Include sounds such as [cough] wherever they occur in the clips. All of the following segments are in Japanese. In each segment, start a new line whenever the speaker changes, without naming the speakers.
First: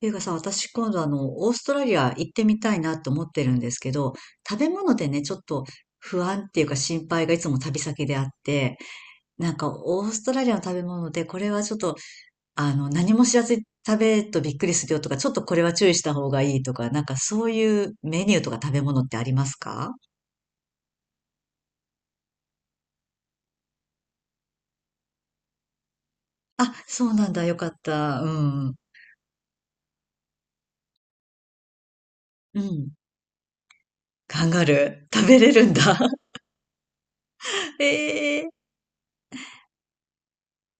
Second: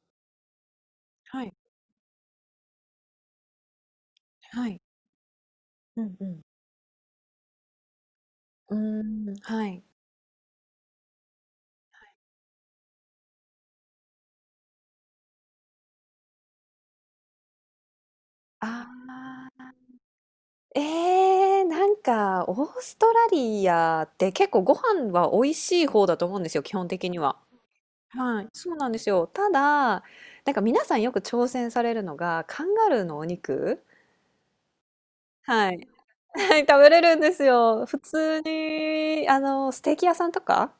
ていうかさ、私今度
は
オー
い、
ストラリア行ってみたいなと思ってるんですけど、食べ
はい。
物でね、ちょっと
うん
不
うん。
安っていうか心配がいつも旅先であっ
う
て、
ーん、
なん
は
か
い。
オーストラリアの食べ物でこれはちょっと、何も知らずに食べるとびっくりするよとか、ちょっとこれは注意した方がいいとか、なんかそういうメニューとか食べ物ってありますか。
えなんかオーストラリアって結構ご飯は美味しい方だと思うんですよ、基
あ、
本
そ
的
う
に
なん
は。
だ。よかった。う
はい。そ
ん。
うなんですよ。ただ、なんか皆さんよく挑戦されるのが、
う
カンガ
ん。
ルーのお肉。
カンガルー。食べれる
は
んだ。
い。はい、[laughs] 食べれるんですよ。普通
[laughs] ええ。
に、あの、ステーキ屋さんとか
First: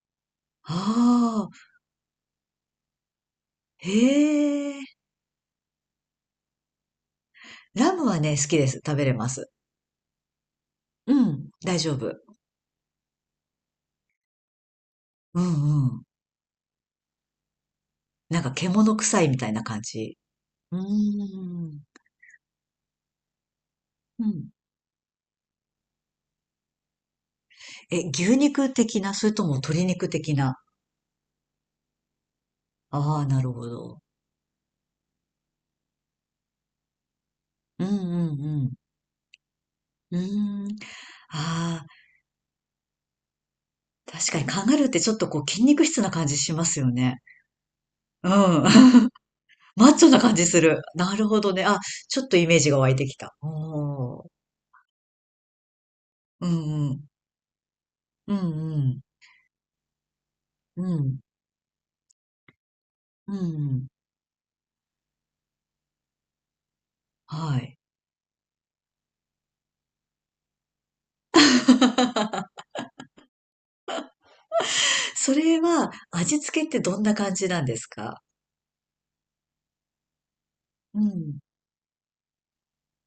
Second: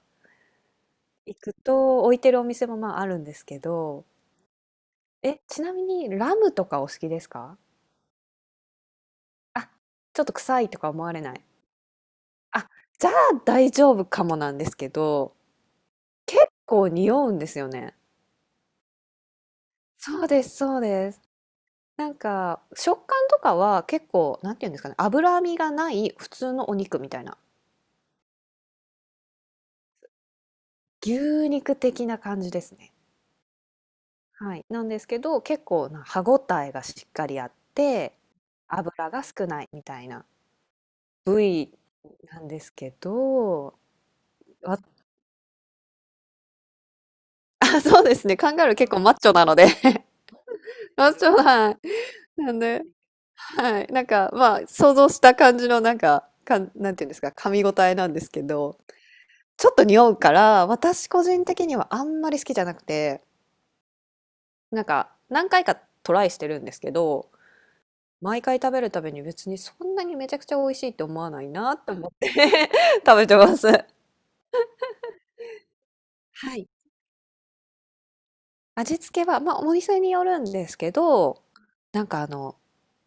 行
ああ、
くと置いてるお店も、まあ、あるんですけど、
へえ。
え、ちなみにラムとかお好きですか？
ラムはね、好きです。食べれます。
あ、ちょっと臭いとか思わ
う
れない？
ん、大丈夫。
あ、じゃあ大丈夫かもなんですけど、
うんうん。
こう匂うんですよね。
なんか獣臭いみたいな感じ。
そうです、
う
そう
ー
です。
ん。
なんか、食感とかは結
う
構、
ん。
なんていうんですかね、脂身がない普通のお肉みたいな、
え、牛肉的な、それとも鶏肉的な。
牛肉的な感じですね。
ああ、なるほど。
はい。なんですけど、結構な歯ごたえがしっかりあっ
うん
て、
うん
脂が少ないみたい
う
な
ん。うーん。
部位
ああ、
なんですけど、
確かにカンガ
わ。
ルー
[laughs]
ってちょっとこう筋肉質な感じしますよね。
あ、そうです
う
ね、カン
ん。
ガルー結構
[laughs]
マッチョなので
マッチョな感じする。
[laughs]、マッ
な
チ
る
ョ
ほどね。
な、
あ、ちょっとイ
な
メ
ん
ージが
で、
湧いてきた。
はい、なん
おー。
か、まあ、想像した感じの、なんか、
う
かん、
んう
なん
ん。
ていうんですか、噛み応えなんです
う
けど、
ん
ちょっと匂うから、
うん。う
私
ん。
個人的にはあんまり好きじゃなくて、
うんうん。
なんか、何回かトライしてるんですけど、
はい。
毎回食べるたびに別にそんなにめちゃくちゃ美味しいって思わないなって思って [laughs] 食べてます。
それは味
は
付けっ
い。
てどんな感じなんですか。
味付けは、まあ、お店によるんですけ
うん。
ど、なんかあの、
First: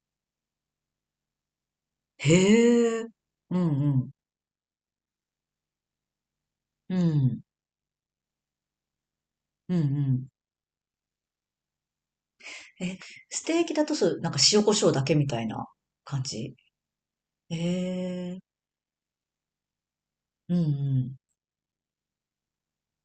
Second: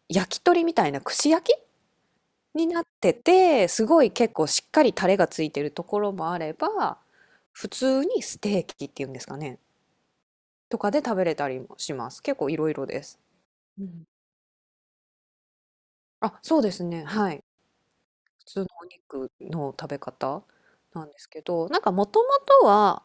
焼き鳥みたいな串焼きになっ
へえ。
て
うん
て、す
う
ご
ん。
い結構しっかりタレがついてるところもあれ
う
ば、
ん。
普通にステーキっていうんですかね、
うんうん。
とかで食べれたりもします。結構いろいろ
え、
です。
ステーキだ
う
と
ん。
そう、なんか塩コショウだけみたいな感
あ、
じ。
そうですね、はい。
へえ。
普通のお肉の食べ方
うんう
なんで
ん。
すけど、なんかもともとは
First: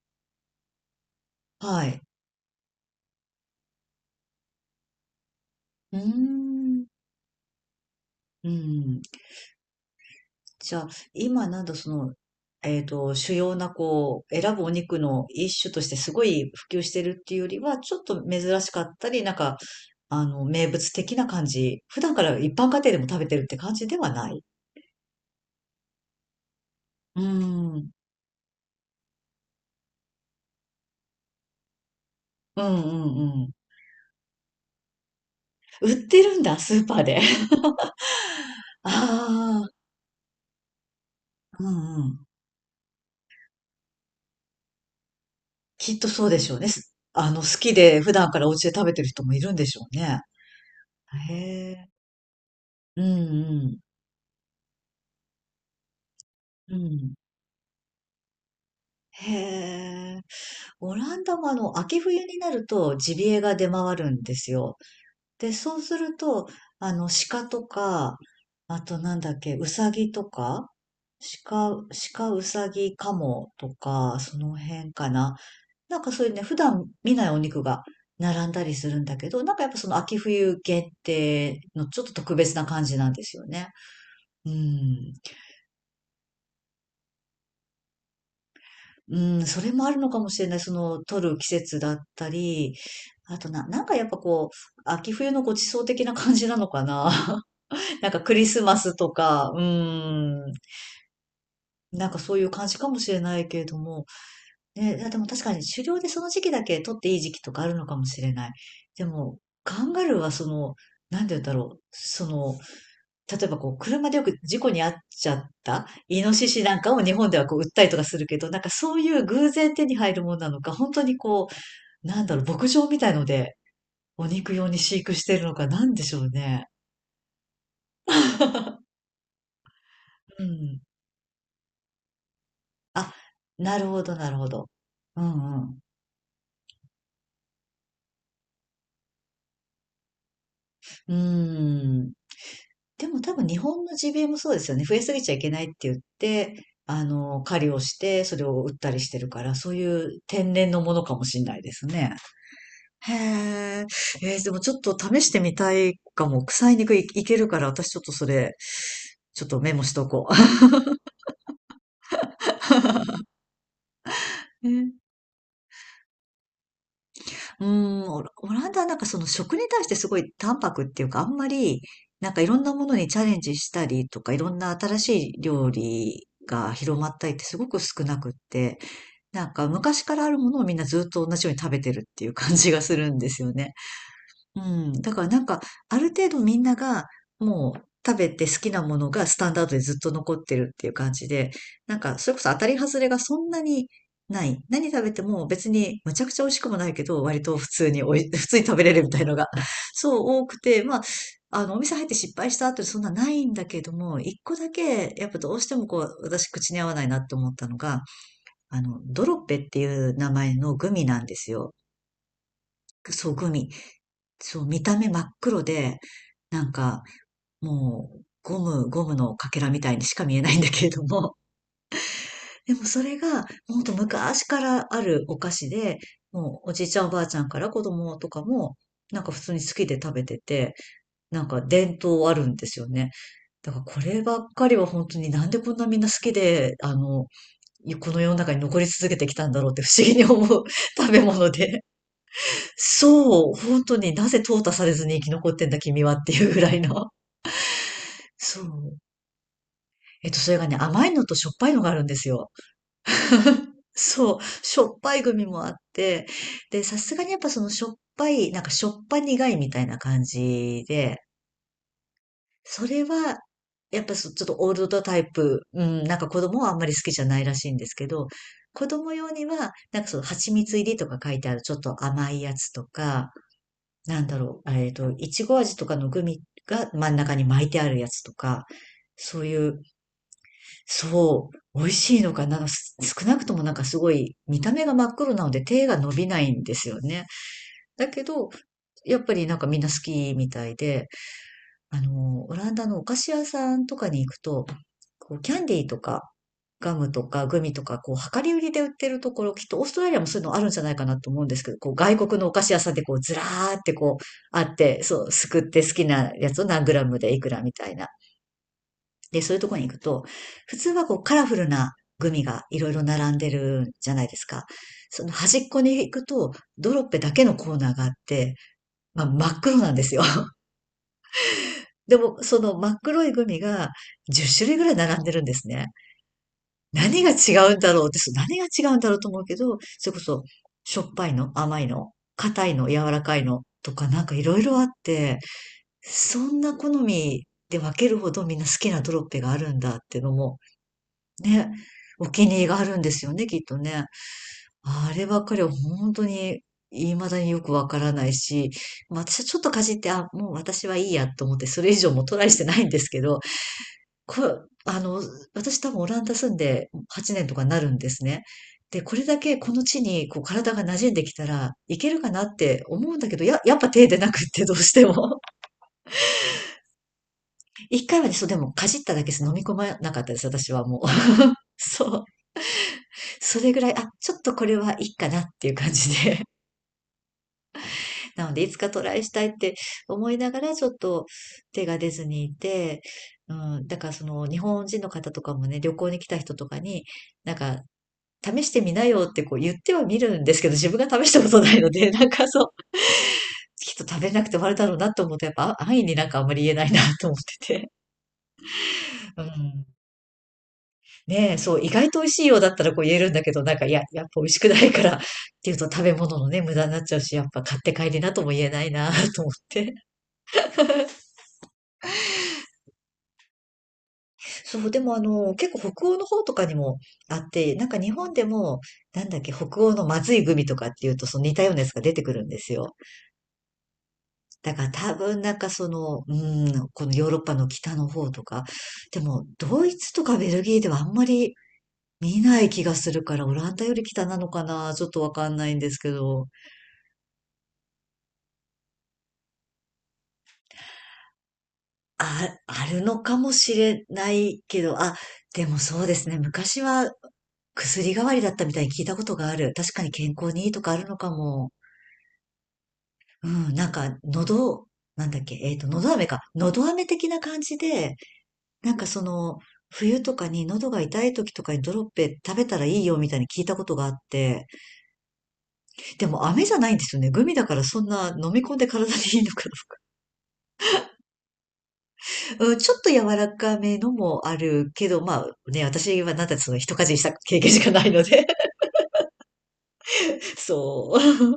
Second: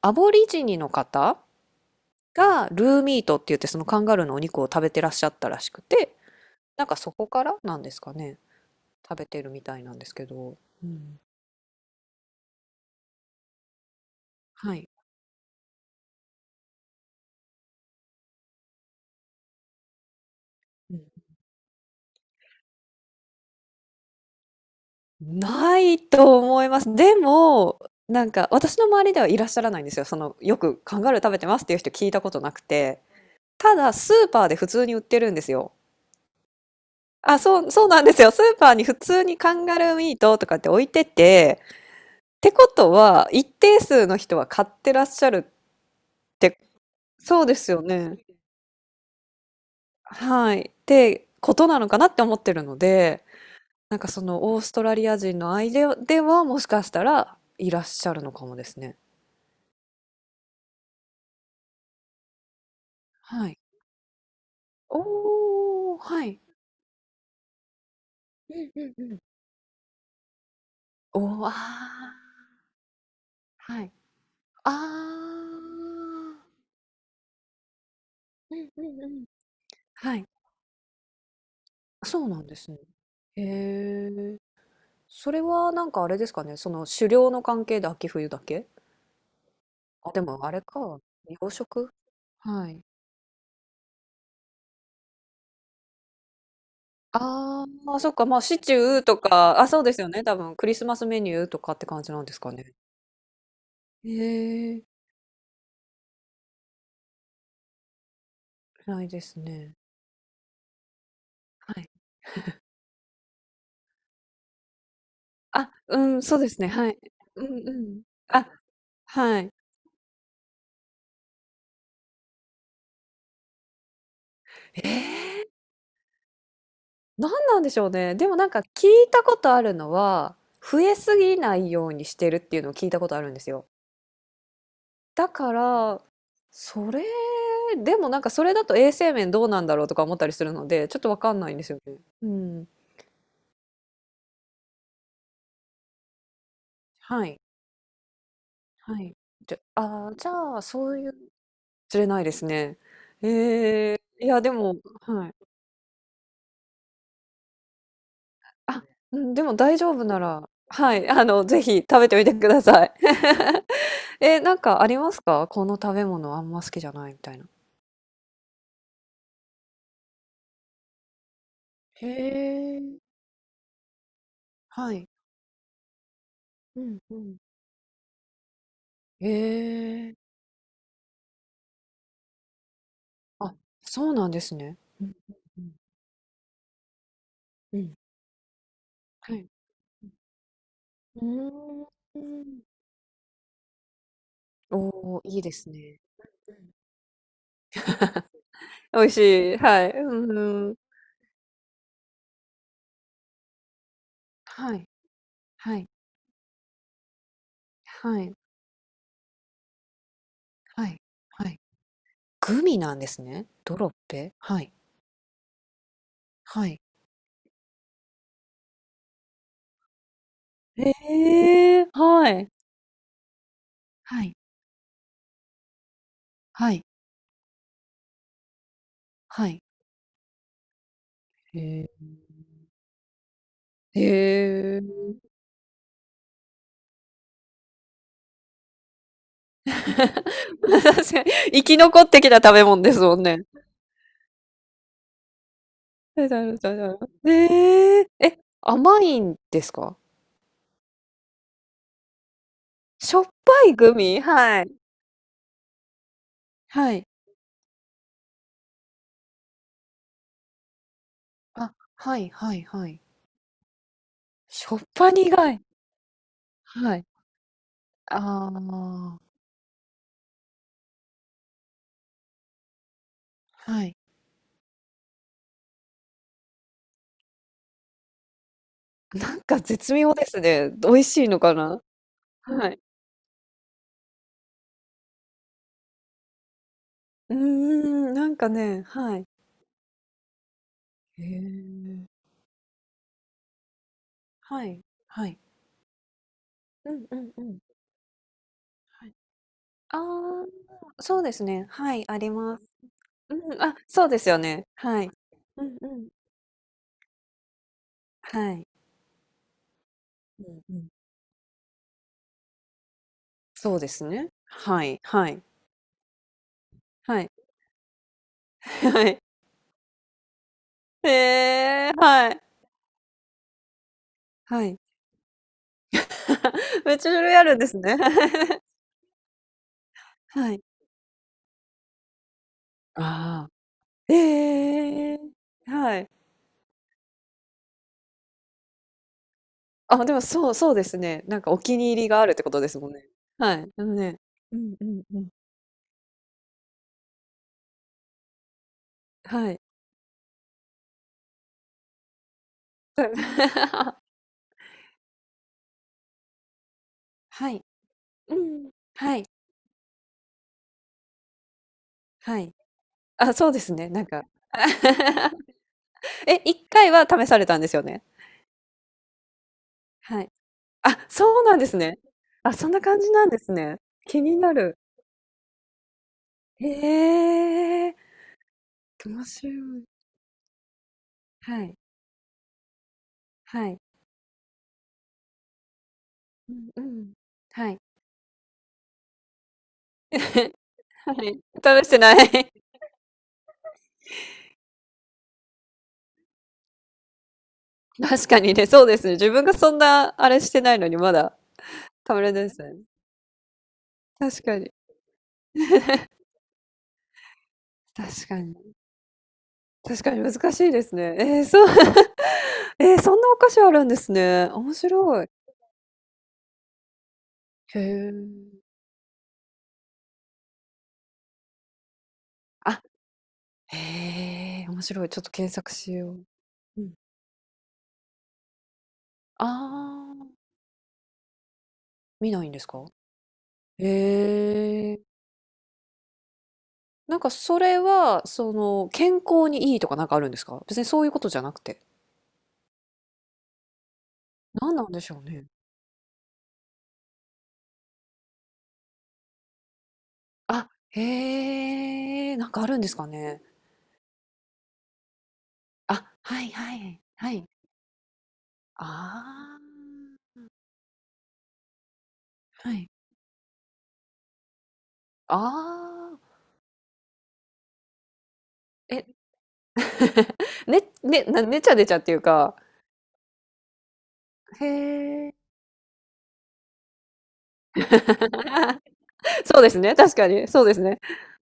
アボリジニの方
はい。
がルーミートって言ってそのカンガルーのお肉を食べてらっしゃったらしく
うー
て、
ん。
なんかそこからなんですかね、
うん。
食べてるみたいなんですけど。
じゃ
う
あ、
ん。
今なんだその、主要なこう、選ぶお
はい。
肉の一種としてすごい普及してるっていうよりは、ちょっと珍しかったり、なんか名物的な感じ。普段から一般家庭でも食べてるって感じではない。
ないと思います。で
うー
も、
ん。
なんか私の周りではいらっしゃらないんですよ。その、よくカンガルー食べてますっていう人聞いたことなく
うんう
て。
んうん。
ただ、スーパーで普通に売ってるんですよ。
売ってるんだ、スーパーで。
あ、そうそうなんですよ。スーパー
[laughs]
に普通にカ
あ
ン
あ、
ガルーミートとかって置いてて、
うんうん。
ってことは、一定数の人は買ってらっしゃるっ
きっとそうでしょ
て。
うね。す
そう
好
です
き
よ
で普
ね。
段からお家で食べてる人もいるんでしょうね。
はい。って
へ
ことな
え。
のかなって思ってるの
うん
で、
うん。
なんかその、オーストラリア人の間では、もし
う
かした
ん。
らいらっしゃるのかもですね。
へえ。オランダも秋冬になるとジビエ
は
が
い。
出回るんですよ。で、そう
お
す
お、
る
はい。
と、鹿とか、
うん
あ
うん
と
う
な
ん。
んだっけ、うさぎとか、
おお、あ
鹿、
あ、
鹿、うさぎ、カモと
はい。
か、その
あ
辺かな。なんかそういうね、
あ。
普段見ないお肉が並ん
う
だ
ん
り
う
する
ん
ん
う
だ
ん。
けど、なんかやっぱその
は
秋
い。
冬限定のちょっと
そう
特
なん
別
で
な
すね。
感じなんです
へ
よね。
え。
うん。
それはなんかあれですかね、その狩猟の関係で秋冬だけ？
うん、それもあるの
あ、
か
で
もし
も
れ
あ
ない。
れ
そ
か、養
の、取る季節
殖？
だった
は
り、
い。
あとな、なんかやっぱこう、秋冬のご馳走的な感じなのかな。
ああ、まあ
な
そ
ん
っ
か
か、
ク
ま、あ
リ
シ
ス
チ
マス
ュー
と
と
か、
か、
うー
あ、そうですよね、多
ん、
分クリスマスメニューとかって感
なん
じ
か
なんで
そう
す
いう
か
感
ね。
じかもしれないけれども、
へえ、
ね、いやでも確かに狩猟でその時期だけ取っていい時期とかあるのかもしれない。
な
で
いで
も、
すね。
カンガルーはその、なんて言うんだろう、
はい。
その、例えばこう、車でよく事故に遭っちゃっ
あ、
た
う
イ
ん、
ノ
そう
シ
です
シ
ね、
なん
は
か
い。
を日本で
う
はこう、売
ん
っ
う
たりと
ん。
かするけ
あ、
ど、なんかそういう
は
偶
い。
然手に入るものなのか、本当にこう、なんだろう、牧場みたいので、お肉用に
え
飼育してる
え。
のか、なんでしょうね。
なんなんでしょうね。でもなんか聞
[laughs]
いたことあるのは、
うん。
増えすぎないようにしてるっていうのを聞いたこ
あ、
とあるんですよ。
なるほど。う
だか
んうん。
ら、それ、でもなんかそれだと衛生面どうなんだろうとか思ったりするので、ちょっと
うー
わかんないんですよね。
ん。
うん。
でも多分日本の g b もそうですよね。増えすぎちゃいけないって言って、
はい。
狩りをして、それを売ったり
は
し
い。
てるから、
じゃ、
そうい
ああ、
う
じ
天
ゃあ、
然の
そ
も
う
の
いう、
かもしれないです
しれ
ね。
ないですね。
へえ。
ええ、い
え
や
ーで
で
もち
も、
ょっと試
は
し
い。
てみたいかも。臭い肉い、いけるから、私ちょっとそれ、
あ、うん、
ち
で
ょっ
も
とメ
大
モ
丈
し
夫
と
な
こう。
らはい、あの、ぜひ食べてみてください。[laughs] え、なん
[laughs] え
かありま
ー
すか？この食べ物あんま好きじゃないみたいな。
うーん、オラオランダはなんかその食に対してすごい淡白っていうか、あんまり、
へ
なんかいろんなもの
え。
にチャレンジしたりとか、いろんな
は
新
い。
しい料理が
う
広
ん
まっ
う
たりっ
ん。
てすごく少なくって、なんか昔
へ
か
え。
らあるものをみんなずっと同じように食べてるっていう感じがするんですよ
あ、
ね。
そうなんです
う
ね。
ん。
うん
だからなんか、
うん
ある程度みんなが、も
うん。
う
うん、
食べて好きなものがス
は
タ
い。
ンダードでずっと残ってるっていう感
う
じで、
ん。う
なんか、
ー
それこそ当
ん。
たり外れがそんなにない。何食べ
お
て
お、いい
も
で
別
す
に
ね。
むちゃくちゃ美
う
味しく
ん。
もないけど、割と普通におい、[laughs] 普通に食べれ
美
るみ
味し
たいのが
い、は
[laughs]、
い。う
そう
ん
多く
うん。
て、まあ、お店入って失敗した後でそんなないんだけども、一個だ
はい、
け、やっぱどうして
は
も
い、
こう、私口に合わないなって思ったのが、
はい、
ドロッペっていう名前の
は
グ
い、
ミなんで
は
す
い。
よ。
グミなんです
そう、
ね。
グミ。
ドロッペ？
そ
は
う、
い、
見た目真っ黒で、な
は
ん
い。
か、もう、ゴムのかけらみたいにしか見えないんだけれども。
へえ、はい。
[laughs] でもそれが、ほんと
はい、
昔からあるお菓子で、もう、
は
おじ
い、
いちゃんおばあちゃんから子供とかも、なんか普
は
通に
い。
好きで食べてて、なん
へ
か伝
え。
統あるんですよね。だからこ
へ
ればっかり
え。
は本当になんでこんなみんな好きで、この世の中に残り続けてきたんだろうって不思議に思
[laughs]
う
確
[laughs] 食べ
かに
物
生き
で。
残ってきた食べ物ですもんね。
そう、本当になぜ淘汰されずに生き残ってんだ君はっ
だ
て
だ
いう
だ
ぐらい
だだ、
の。
え、ええ、
そう。
甘いんですか？
それがね、甘いのとしょっぱいのがあるんですよ。
しょっぱいグミ？
そう、
はい。
しょっぱいグミもあって、で、
は
さ
い。
すがにやっぱそのしょっぱい、なんかしょっぱ苦いみたいな感じで、
あ、はいはい
そ
はい。
れは、やっぱそちょっとオ
し
ー
ょっ
ルド
ぱ
タイ
苦
プ、
い。
うん、なんか子供はあんまり
は
好
い。
きじゃないらしいんですけど、
あ
子供
あ、
用には、なんかその蜂蜜入りとか書いてあるちょっと甘いやつとか、
はい。
なんだろう、いちご味とかのグミが真ん中に巻いてあるやつとか、
な
そ
ん
う
か
いう、
絶妙ですね。美味しいの
そ
か
う、
な？
美味しいのかな、なんか
はい。
す少なくともなんかすごい見た目が真っ黒なので手が伸びないんですよね。
う
だ
ん、ん、
け
なんか
ど、
ね、は
やっ
い。
ぱりなんかみんな好きみたいで、
へえ。
オランダのお菓子屋さんとかに行く
は
と、
い、は
こ
い。
う、キャンディーとか、
う
ガ
ん
ム
う
と
んう
か
ん。
グミとか、こう、量り売りで売っ
は
て
い。
るところ、きっとオース
あ
トラリアもそうい
あ、
うのあるんじゃないか
そ
な
う
と
で
思
す
うんです
ね。
けど、こう、
はい、
外
あり
国のお
ま
菓
す。
子屋さんでこう、ず
う
ら
ん、あ、
ーって
そう
こ
で
う、
すよ
あ
ね。
って、
はい。
そう、すくっ
うん
て
う
好き
ん。
なやつを何グラムでいくらみたいな。
はい。
で、そういうところに行くと、
うんう
普通
ん。
はこう、カラフルなグミがいろいろ並んで
そうで
る
す
じゃない
ね。
ですか。
はい、
そ
は
の
い。
端っこに行くと、ドロッペ
は
だ
い。
けのコーナーがあって、
[laughs] はい。
まあ、真っ黒なんですよ。
へえ、
で
は
も、
い。
その真っ黒いグミが
は
10
い。
種類ぐらい並んでるんですね。
[laughs] めっちゃ種
何が
類あ
違
るんで
う
す
んだ
ね。
ろうっ
[laughs]
て、そう何が違うんだろうと思うけど、それこそ、
はい。
しょっぱいの、甘いの、硬いの、柔らかい
あ
のとか
あ、
なんかいろいろあ
ええ、
って、
はい。
そんな好みで分けるほどみんな好きなドロッペがあるんだっ
あ、で
てい
も
うの
そう
も、
そうですね。なんかお
ね、
気に入りがあ
お
るって
気
こ
に入
と
り
で
が
す
あ
もん
るん
ね。
ですよね、
は
きっ
い。
と
あの
ね。
ね、うんうん
あ
う
れ
ん。
ばっかりは本当に未だによくわからないし、まあ私は
は
ちょ
い。
っとかじって、あ、もう私はいいやと思って、それ以上もトライしてないんですけど、
[laughs]
こ私多分オランダ住んで8年
は
とか
い。
になるんです
う
ね。
ん。
で、こ
はい、
れだけこの地にこう体が馴染んできたらいけるか
は
な
い。
って思うんだ
あ、
けど、
そう
や、
です
やっぱ
ね、なん
手出
か。
なくってどうして
[laughs]
も。
え、1回は試されたんですよ
[laughs]
ね？
1回はね、そう。でも、かじっただけです。飲み込まなか
は
っ
い。
たです、私は
あ、
もう。
そうなんで
[laughs]
すね。
そう。
あ、そんな感じなんです
それ
ね。
ぐらい、あ、
気
ちょ
に
っ
な
とこれ
る。
はいいかなっていう感じで。
へえ、
[laughs] なので、いつかトラ
面
イしたい
白
って
い。
思いながら、ちょっと
はい、
手が出ずにいて、う
はい。
ん、だからその日本人の方とかもね、旅行に来た
う
人と
ん
か
う
に、
ん。
なん
は
か
い。
試してみなよってこう言っては
[laughs]
みるんですけど、自分
は
が試し
い、
たことない
試し
の
て
で、[laughs]
ない。
なんかそう、きっと食べなくて終わるだろうなと思うと、やっぱ安易になんかあんまり言えないなと思ってて。
[laughs] 確かにね、そうですね。自
[laughs] う
分がそん
ん。
なあれしてないのに、まだ、
ねえ、そう、意外
た
と
ま
美味
れ
しい
で
よう
す
だっ
ね。
たらこう言えるんだけど、なんかいや、やっぱ美
確
味
か
しく
に。
ないからっていうと食べ物のね、無駄になっちゃうし、やっぱ買って帰り
確
な
か
とも言え
に。
ないな [laughs] と思って。
確かに難しいですね。ええ、そう。[laughs] ええ、そんなお菓子あるんですね。
[laughs]
面
そう、でもあ
白い。
の、結構北欧の方とかにもあって、
へ
なんか日本で
え。
も、なんだっけ、北欧のまずいグミとかっていうと、その似たようなやつが出てくるんです
あ、
よ。
へえ、
だ
面
から
白い。
多
ちょっと
分
検
なんか
索
そ
しよ
の、
う。
う
う
ん、
ん。
このヨーロッパの北の方とか、でも
あ
ドイツとか
あ、
ベルギーではあんまり
見
見
ないんで
な
す
い気
か？
がするから、オランダ
へ
より北なのかな、
え。
ちょっとわかんないんですけど、
なんかそれは、その、健康にいいとかなんかあるんですか別にそういうことじゃなくて。
あ、あるのかもしれない
何
け
なん
ど、
でし
あ、
ょうね。
でもそうですね、昔は薬代わりだったみたいに聞いたことがある。確かに健康にい
あ、
いとかあるのかも。
へえ、なんかあるんですかね。
うん、なんか喉、なんだっけ、喉
あ、
飴か。
はいは
喉
い。
飴的
は
な
い。
感じで、なんかそ
あ
の、冬とかに喉が痛い時とかにドロッペ食べ
あ。は
たら
い。
いいよみたいに聞いたことがあって、
あ
で
あ。
も飴じゃないんですよね。グミだからそんな飲み込んで
え、
体にいいのかな。
ね、ね、な、ねちゃねちゃっていうか。
[laughs] うん、ちょっと柔らかめのもあるけど、
へえ。
まあね、私はなんだってその一かじりした経験しかないので
[laughs] そうですね。確かに。
[laughs]
そうですね。
そう。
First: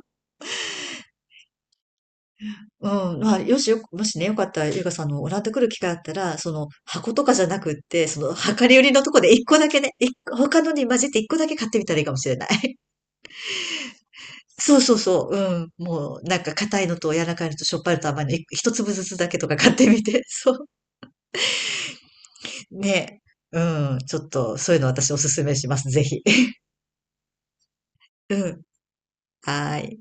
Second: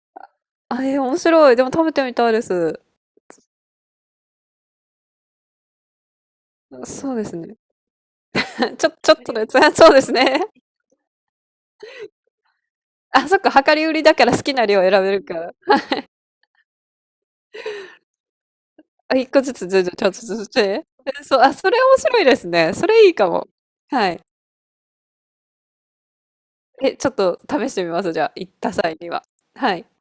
あ、えー、面白い。でも食べてみたいです。
うん、まあ、よしよ、もしね、よかったら、ゆうかさんのオランダ来る機会あったら、その、箱
そう
と
で
か
す
じゃ
ね。
なくって、その、量り
[laughs]
売
ち
り
ょ、
のと
ちょっ
こで
との
一
や
個
つ。
だ
[laughs]
け
そ
ね、
うです
一個、
ね。
他のに混じって一個だけ買ってみたらいいかもしれない。
[laughs] あ、そっか。量り売りだから好きな
そう
量選
そう
べる
そ
か
う、
ら。
うん。もう、なんか硬いのと柔らかいのとしょっぱいのと甘いの、一粒ず
あ、
つだ
1
け
個
と
ず
か [laughs]
つ、
買っ
ず
て
ず
み
ちょっと
て。[laughs]
ずつ
そう。
て。え、そう、あ、それ面白いですね。それいい
ね。
かも。
うん。
は
ち
い。
ょっと、そういうの私おすすめします。ぜひ。[laughs]
え、ちょっと試してみます、じゃあ、
う
行っ
ん。
た際には。は
は
い。
ーい。